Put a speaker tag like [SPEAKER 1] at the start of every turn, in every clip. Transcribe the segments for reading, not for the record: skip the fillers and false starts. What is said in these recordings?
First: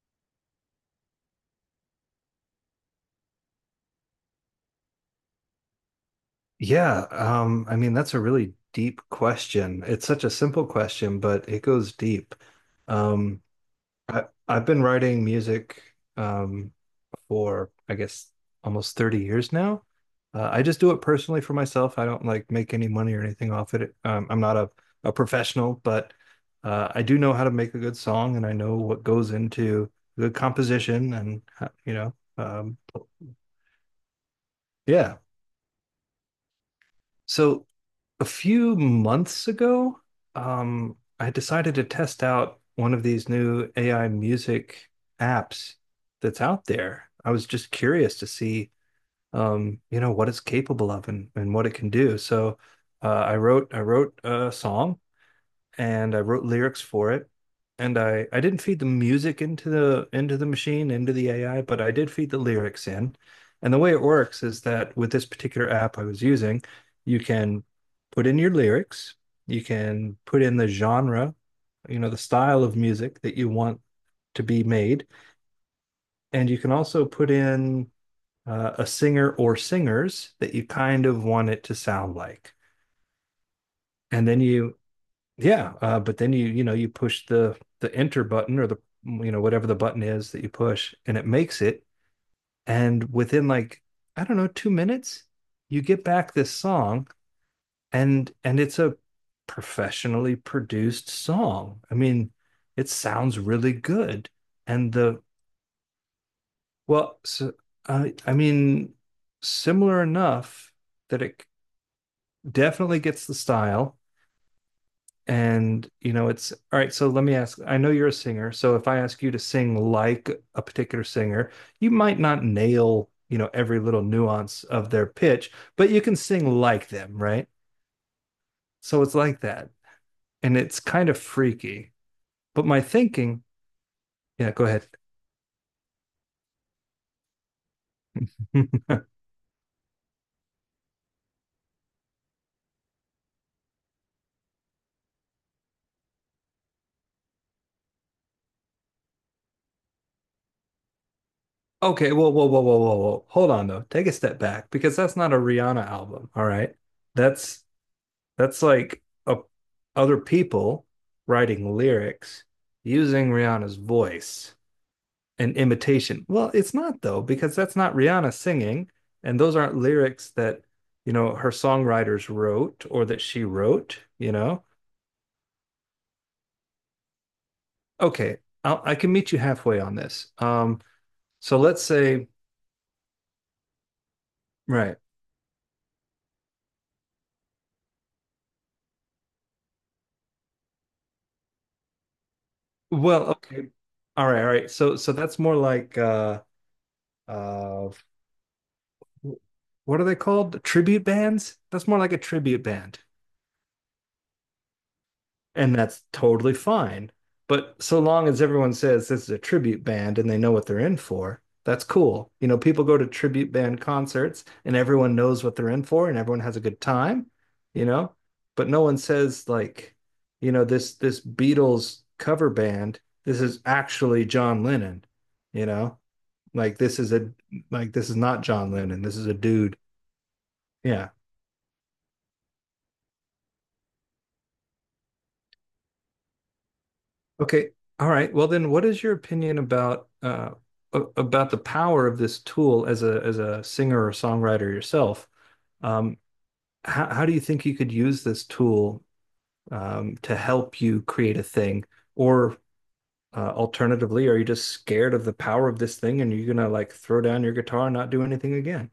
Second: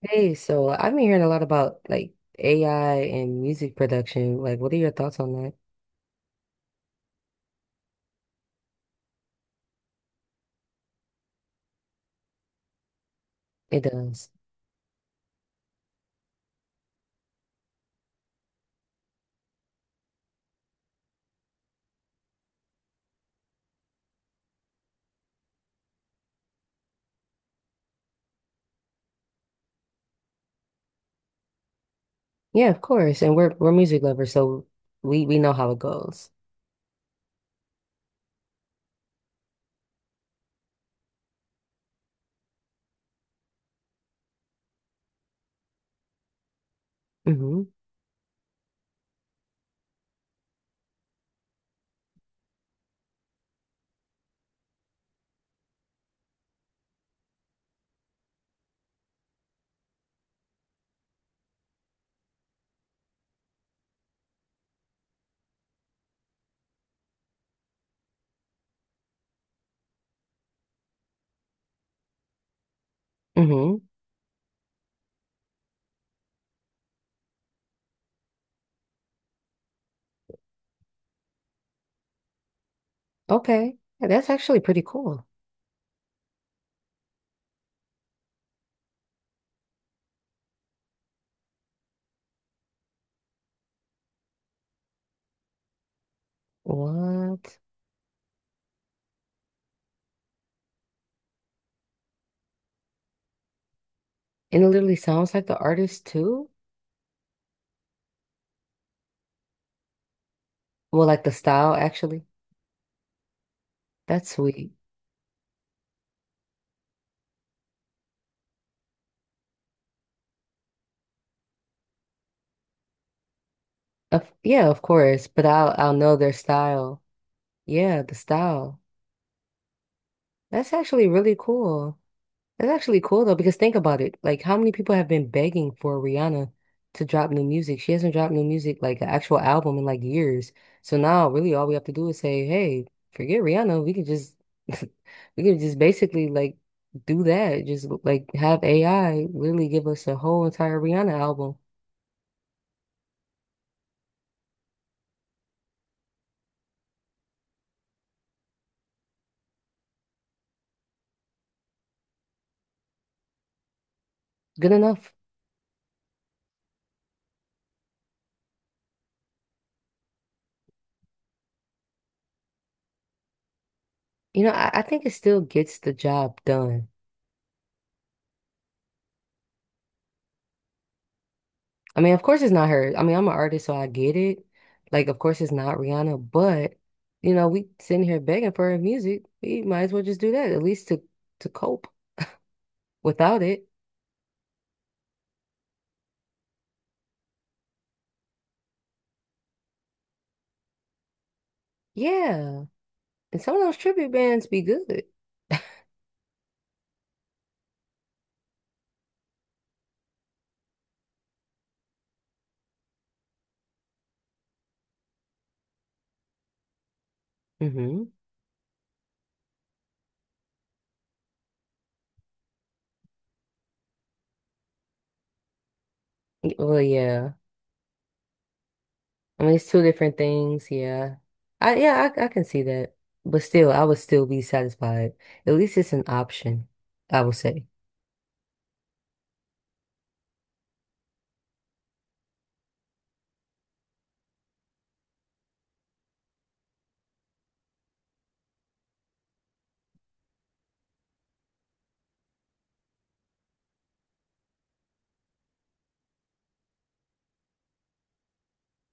[SPEAKER 1] Hey, so I've been hearing a lot about AI and music production. Like, what are your thoughts on that?
[SPEAKER 2] Yeah, I mean that's a really deep question. It's such a simple question, but it goes deep. Um,
[SPEAKER 1] It
[SPEAKER 2] I,
[SPEAKER 1] does.
[SPEAKER 2] I've been writing music um, for I guess almost 30 years now. I just do it personally for myself. I don't like make any money or anything off it. I'm not a professional, but I do know how to make a good song, and I know what goes into good composition and
[SPEAKER 1] Yeah, of course. And we're music lovers, so
[SPEAKER 2] yeah.
[SPEAKER 1] we know how it goes.
[SPEAKER 2] So a few months ago, I decided to test out one of these new AI music apps that's out there. I was
[SPEAKER 1] Mm-hmm.
[SPEAKER 2] just curious to see, what it's capable of and what it can do. So I wrote a song and I wrote lyrics for it. And I didn't feed the music into the machine, into the AI, but I did feed the lyrics in. And the way it works is that with this particular app I was using, you can put in your lyrics, you can put in the genre, you know, the style of music that you
[SPEAKER 1] Mm-hmm.
[SPEAKER 2] want to be made, and you can also put in a singer or singers that you kind of want it to sound like.
[SPEAKER 1] Okay. Yeah,
[SPEAKER 2] And
[SPEAKER 1] that's
[SPEAKER 2] then
[SPEAKER 1] actually
[SPEAKER 2] you
[SPEAKER 1] pretty cool.
[SPEAKER 2] Yeah, but then you know you push the enter button or the you know whatever the button is that you push, and it makes it. And within like I don't know 2 minutes, you get back this song,
[SPEAKER 1] What?
[SPEAKER 2] and it's a professionally produced song. I mean, it sounds really good,
[SPEAKER 1] And it
[SPEAKER 2] and
[SPEAKER 1] literally
[SPEAKER 2] the
[SPEAKER 1] sounds like the artist too?
[SPEAKER 2] well, so, I I mean, similar enough
[SPEAKER 1] Well,
[SPEAKER 2] that
[SPEAKER 1] like the
[SPEAKER 2] it
[SPEAKER 1] style actually.
[SPEAKER 2] definitely gets the style.
[SPEAKER 1] That's sweet.
[SPEAKER 2] And, you know, it's all right. So let me ask, I know you're a singer. So if I ask you to sing like a particular singer, you might not nail, you know, every little
[SPEAKER 1] Of,
[SPEAKER 2] nuance
[SPEAKER 1] yeah, of
[SPEAKER 2] of their
[SPEAKER 1] course, but
[SPEAKER 2] pitch,
[SPEAKER 1] I'll
[SPEAKER 2] but
[SPEAKER 1] I'll
[SPEAKER 2] you
[SPEAKER 1] know
[SPEAKER 2] can
[SPEAKER 1] their
[SPEAKER 2] sing like
[SPEAKER 1] style.
[SPEAKER 2] them, right?
[SPEAKER 1] Yeah, the style.
[SPEAKER 2] So it's like that. And
[SPEAKER 1] That's
[SPEAKER 2] it's
[SPEAKER 1] actually
[SPEAKER 2] kind of
[SPEAKER 1] really
[SPEAKER 2] freaky.
[SPEAKER 1] cool.
[SPEAKER 2] But
[SPEAKER 1] That's
[SPEAKER 2] my
[SPEAKER 1] actually cool though,
[SPEAKER 2] thinking,
[SPEAKER 1] because think about it. Like,
[SPEAKER 2] yeah,
[SPEAKER 1] how
[SPEAKER 2] go
[SPEAKER 1] many
[SPEAKER 2] ahead.
[SPEAKER 1] people have been begging for Rihanna to drop new music? She hasn't dropped new music, like an actual album, in like years. So now, really, all we have to do is say, "Hey, forget Rihanna. We can just, we can just basically like do that. Just like have AI really give us a whole entire Rihanna album."
[SPEAKER 2] Okay, whoa, whoa, whoa, whoa, whoa, whoa. Hold on though. Take a step back because that's not a Rihanna album, all right? That's That's like other people writing lyrics using Rihanna's voice
[SPEAKER 1] Good enough.
[SPEAKER 2] and imitation. Well, it's not though, because that's not Rihanna singing, and those aren't lyrics that, you know, her songwriters wrote or that she wrote, you
[SPEAKER 1] You know,
[SPEAKER 2] know.
[SPEAKER 1] I think it still gets the job done.
[SPEAKER 2] Okay, I can meet you halfway on this. So let's
[SPEAKER 1] I mean, of
[SPEAKER 2] say,
[SPEAKER 1] course it's not her. I mean, I'm an artist, so I get it.
[SPEAKER 2] right.
[SPEAKER 1] Like, of course it's not Rihanna, but you know, we sitting here begging for her music. We might as well just do that, at least to cope
[SPEAKER 2] Well,
[SPEAKER 1] without it.
[SPEAKER 2] okay. All right, all right. So that's more like uh what are they called? Tribute bands? That's more like a tribute
[SPEAKER 1] Yeah.
[SPEAKER 2] band.
[SPEAKER 1] And some of those tribute bands be good.
[SPEAKER 2] And that's totally fine. But so long as everyone says this is a tribute band and they know what they're in for, that's cool. You know, people go to tribute band concerts and everyone knows what they're in for and everyone has a good time, you
[SPEAKER 1] Hmm.
[SPEAKER 2] know? But no one says like, you know, this Beatles cover band, this is actually John Lennon, you know? Like
[SPEAKER 1] Well,
[SPEAKER 2] this is a
[SPEAKER 1] yeah.
[SPEAKER 2] like this is not John Lennon. This is a
[SPEAKER 1] I mean, it's
[SPEAKER 2] dude.
[SPEAKER 1] two different things.
[SPEAKER 2] Yeah.
[SPEAKER 1] Yeah. I yeah, I can see that. But still, I would still be satisfied. At least it's an option, I would say.
[SPEAKER 2] Okay. All right. Well, then, what is your opinion about about the power of this tool as a singer or songwriter yourself? Um, how do you think you could use this tool to help you create a thing? Or alternatively, are you just scared of the power of this thing and you're gonna like throw down your guitar and not do anything again?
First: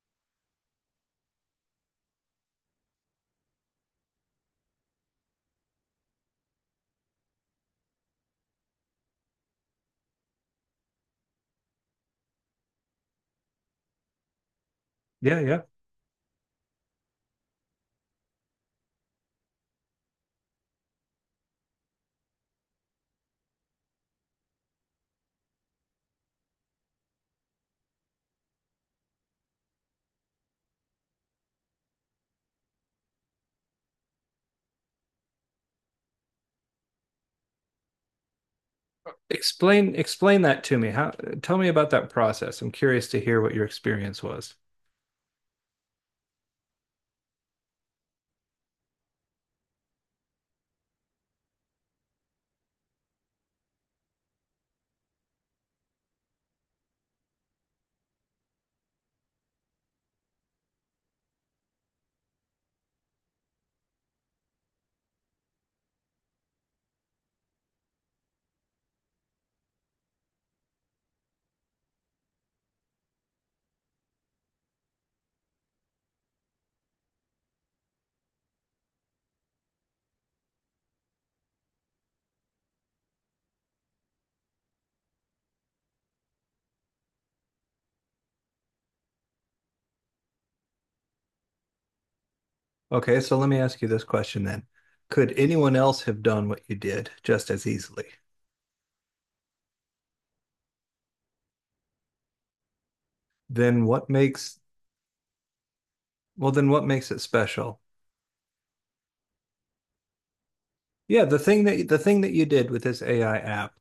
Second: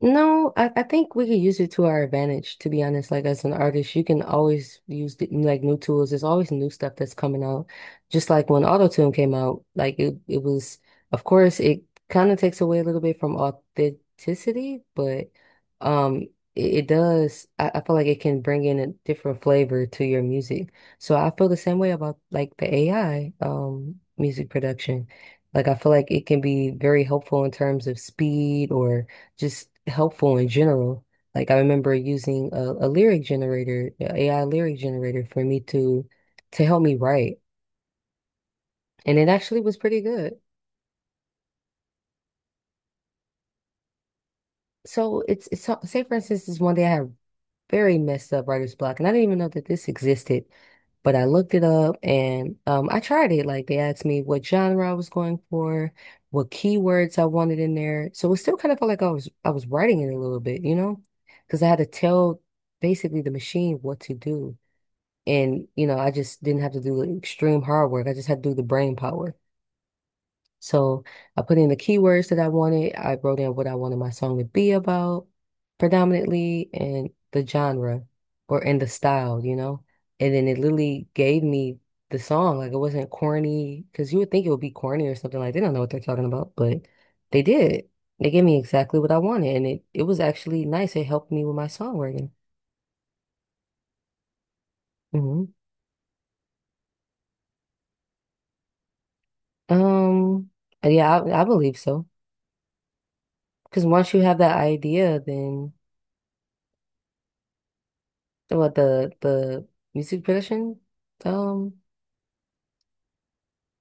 [SPEAKER 1] No, I think we could use it to our advantage, to be honest. Like as an artist, you can always use the, like new tools. There's always new stuff that's coming out. Just like when Auto-Tune came out, like it was, of course, it kind of takes away a little bit from authenticity, but
[SPEAKER 2] Yeah, yeah.
[SPEAKER 1] um it does I feel like it can bring in a different flavor to your music. So I feel the same way about like the AI music production. Like I feel like it can be very helpful in terms of speed or just helpful in general. Like I remember using a lyric generator, a AI lyric generator for me to help me write, and it actually was
[SPEAKER 2] Explain
[SPEAKER 1] pretty good.
[SPEAKER 2] explain that to me. How tell me about that process. I'm curious to hear what your experience was.
[SPEAKER 1] So say for instance, this one day I had very messed up writer's block, and I didn't even know that this existed, but I looked it up and I tried it. Like they asked me what genre I was going for, what keywords I wanted in there, so it still kind of felt like I was writing it a little bit, you know, because I had to tell basically the machine what to do. And, you know, I just didn't have to do the extreme hard work. I just had to do the brain power. So I put in the keywords that I wanted. I wrote in what I wanted my song to be about predominantly and the genre or in the style, you know? And then it literally gave me the song. Like it wasn't corny because you would think it would be corny or something like they don't know what they're talking about, but they did. They gave me exactly what I wanted and it was actually nice. It helped me with my songwriting.
[SPEAKER 2] Okay, so let me ask you this question then. Could
[SPEAKER 1] Hmm.
[SPEAKER 2] anyone else have done what you did just as easily?
[SPEAKER 1] Um, yeah, I believe so. Because
[SPEAKER 2] Then what
[SPEAKER 1] once you have that
[SPEAKER 2] makes
[SPEAKER 1] idea, then
[SPEAKER 2] well then what makes it special?
[SPEAKER 1] what the music production,
[SPEAKER 2] Yeah, the thing
[SPEAKER 1] um,
[SPEAKER 2] that the thing that you did with this AI app.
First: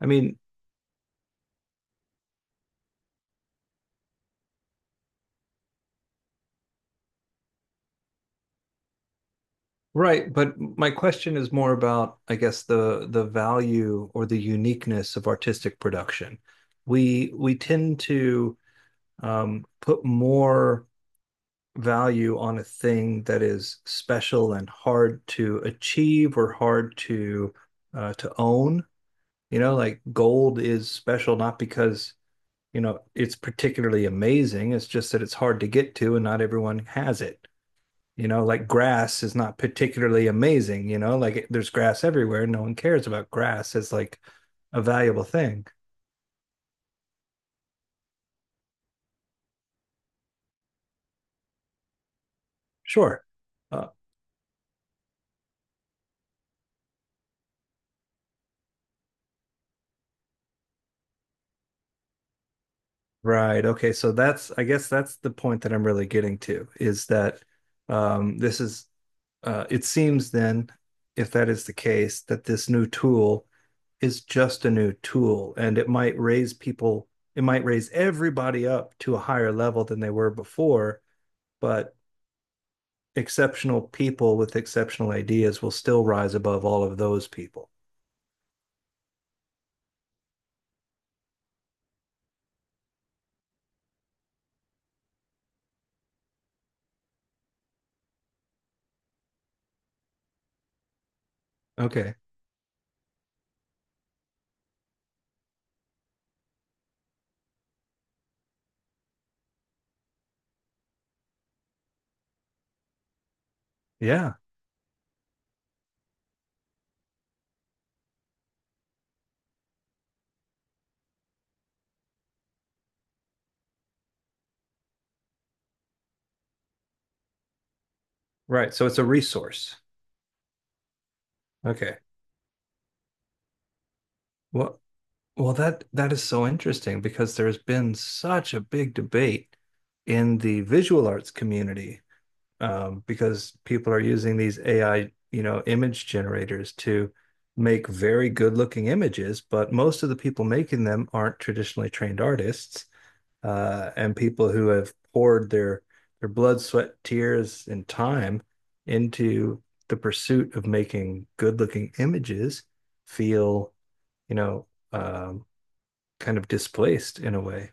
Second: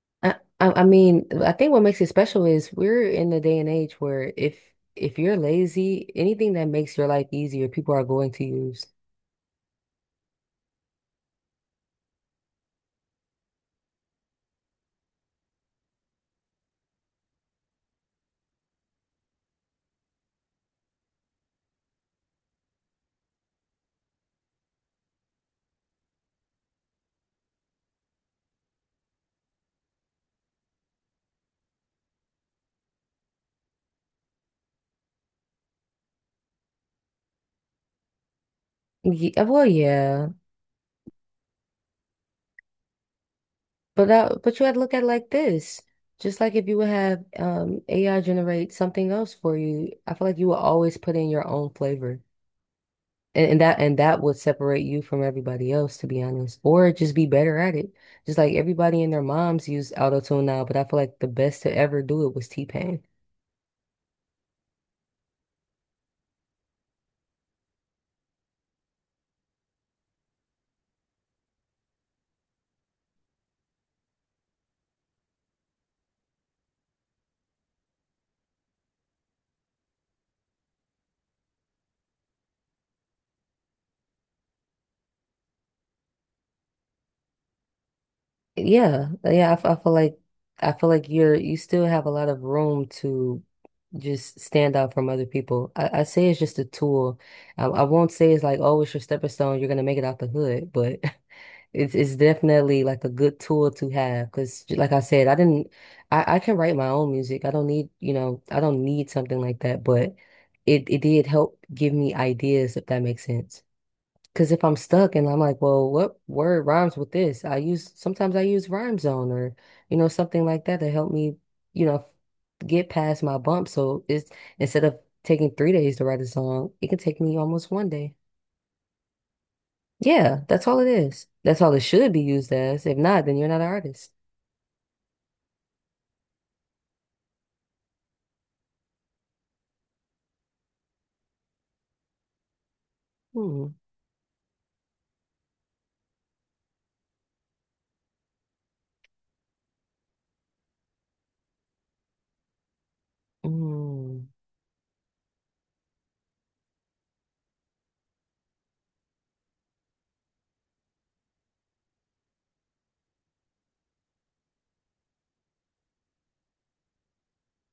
[SPEAKER 2] I mean,
[SPEAKER 1] I mean, I think what makes it special is we're in the day and age where if you're lazy, anything that makes your life easier, people are going to use.
[SPEAKER 2] right, but my question is more about, I guess, the value or the uniqueness of artistic production. We tend to put more value on a thing that is special and hard to achieve or hard to own. You know, like gold is special not because you know it's particularly amazing. It's just that it's hard to get to, and not everyone has it. You know, like grass is not
[SPEAKER 1] Well,
[SPEAKER 2] particularly
[SPEAKER 1] yeah,
[SPEAKER 2] amazing. You know, like there's grass everywhere. No one cares about grass as
[SPEAKER 1] but
[SPEAKER 2] like
[SPEAKER 1] that but you had to
[SPEAKER 2] a
[SPEAKER 1] look at it
[SPEAKER 2] valuable
[SPEAKER 1] like
[SPEAKER 2] thing.
[SPEAKER 1] this. Just like if you would have AI generate something else for you, I feel like you will always put in your own flavor.
[SPEAKER 2] Sure.
[SPEAKER 1] And that
[SPEAKER 2] Uh,
[SPEAKER 1] and that would separate you from everybody else, to be honest, or just be better at it. Just like everybody and their moms use auto tune now, but I feel like the best to ever do it was T-Pain.
[SPEAKER 2] right. Okay. So that's, I guess that's the point that I'm really getting to is that um, this is, it seems then, if that is the case, that this new tool is just a new tool and it might raise people, it might raise everybody up to a higher level than they were before, but exceptional people with exceptional ideas will still rise above all of those people.
[SPEAKER 1] Yeah, I feel like you still have a lot of room to just stand out from other people. I say it's just a tool. I won't say it's like, oh, it's your stepping stone. You're gonna make it out the hood, but It's
[SPEAKER 2] Okay.
[SPEAKER 1] it's definitely like a good tool to have because, like I said, I didn't, I can write my own music. I don't need, you know, I don't need something like that, but it did help give me ideas, if that makes sense.
[SPEAKER 2] Yeah.
[SPEAKER 1] Because if I'm stuck and I'm like, well, what word rhymes with this? Sometimes I use Rhyme Zone or, you know, something like that to help me, you know, get past my bump. So it's instead of taking three days to write a song, it can take me almost one day.
[SPEAKER 2] Right. So it's a resource.
[SPEAKER 1] Yeah, that's all it is. That's all it
[SPEAKER 2] Okay.
[SPEAKER 1] should be used as. If not, then you're not an artist.
[SPEAKER 2] Well, well, that is so interesting because there's been such a big debate in the visual arts community because
[SPEAKER 1] Hmm.
[SPEAKER 2] people are using these AI, you know, image generators to make very good-looking images, but most of the people making them aren't traditionally trained artists and
[SPEAKER 1] Mm.
[SPEAKER 2] people who have poured their blood, sweat, tears, and time into the pursuit of making good-looking images feel, you know. Um, kind of displaced in a way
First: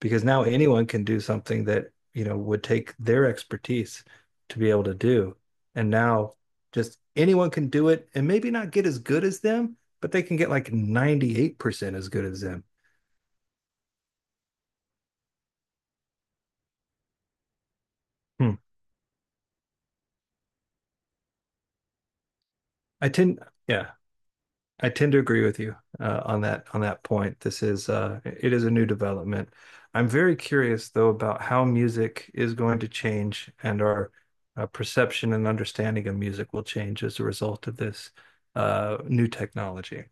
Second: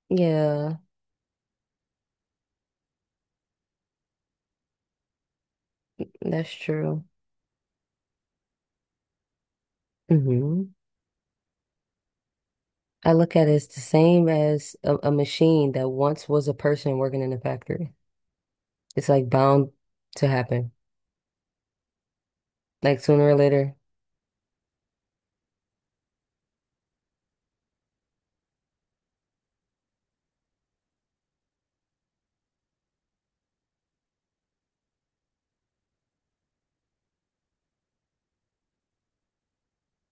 [SPEAKER 2] because now
[SPEAKER 1] Yeah,
[SPEAKER 2] anyone can do something that you know would take their expertise to be able to do and now
[SPEAKER 1] that's
[SPEAKER 2] just
[SPEAKER 1] true.
[SPEAKER 2] anyone can do it and maybe not get as good as them but they can get
[SPEAKER 1] Hmm.
[SPEAKER 2] like 98% as good as them
[SPEAKER 1] I look at it as the same as a machine that once was a person working in a factory.
[SPEAKER 2] hmm.
[SPEAKER 1] It's like bound to happen. Like
[SPEAKER 2] I
[SPEAKER 1] sooner or
[SPEAKER 2] tend
[SPEAKER 1] later,
[SPEAKER 2] yeah I tend to agree with you on that point. This is it is a new development. I'm very curious though about how music is going to change and our perception and understanding of music will change as a result of this new technology.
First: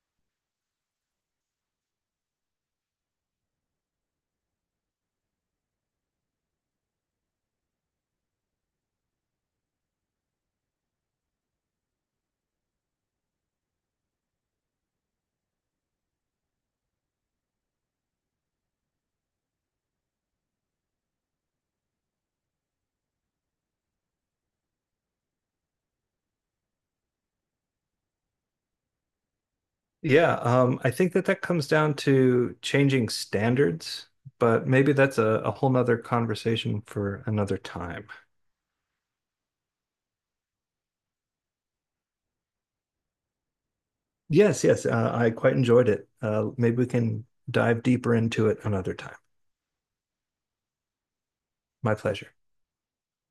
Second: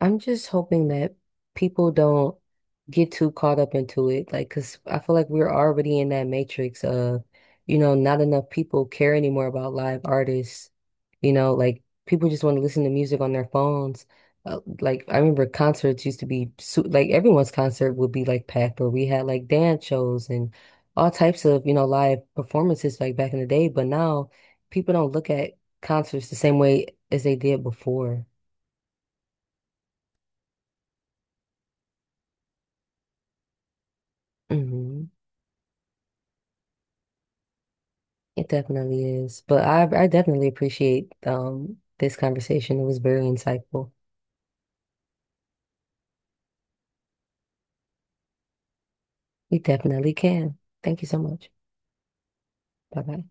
[SPEAKER 1] I'm just hoping that people don't get too caught up into it, like, 'cause I feel like we're already in that matrix of, you know, not enough people care anymore about live artists. You know, like people just want to listen to music on their phones. Like I remember concerts used to be su like everyone's concert would be like packed, or we had like dance shows and all types of, you know, live performances like back in the day. But now people don't look at concerts the same way as they did before.
[SPEAKER 2] Yeah, I think that that comes down to changing standards, but maybe
[SPEAKER 1] Mhm.
[SPEAKER 2] that's a whole nother conversation for another time.
[SPEAKER 1] It definitely is. But I definitely appreciate this conversation. It was very insightful.
[SPEAKER 2] Yes, yes, I quite enjoyed it. Maybe we can dive deeper into it another time.
[SPEAKER 1] We definitely can. Thank you so much.
[SPEAKER 2] My pleasure.
[SPEAKER 1] Bye bye.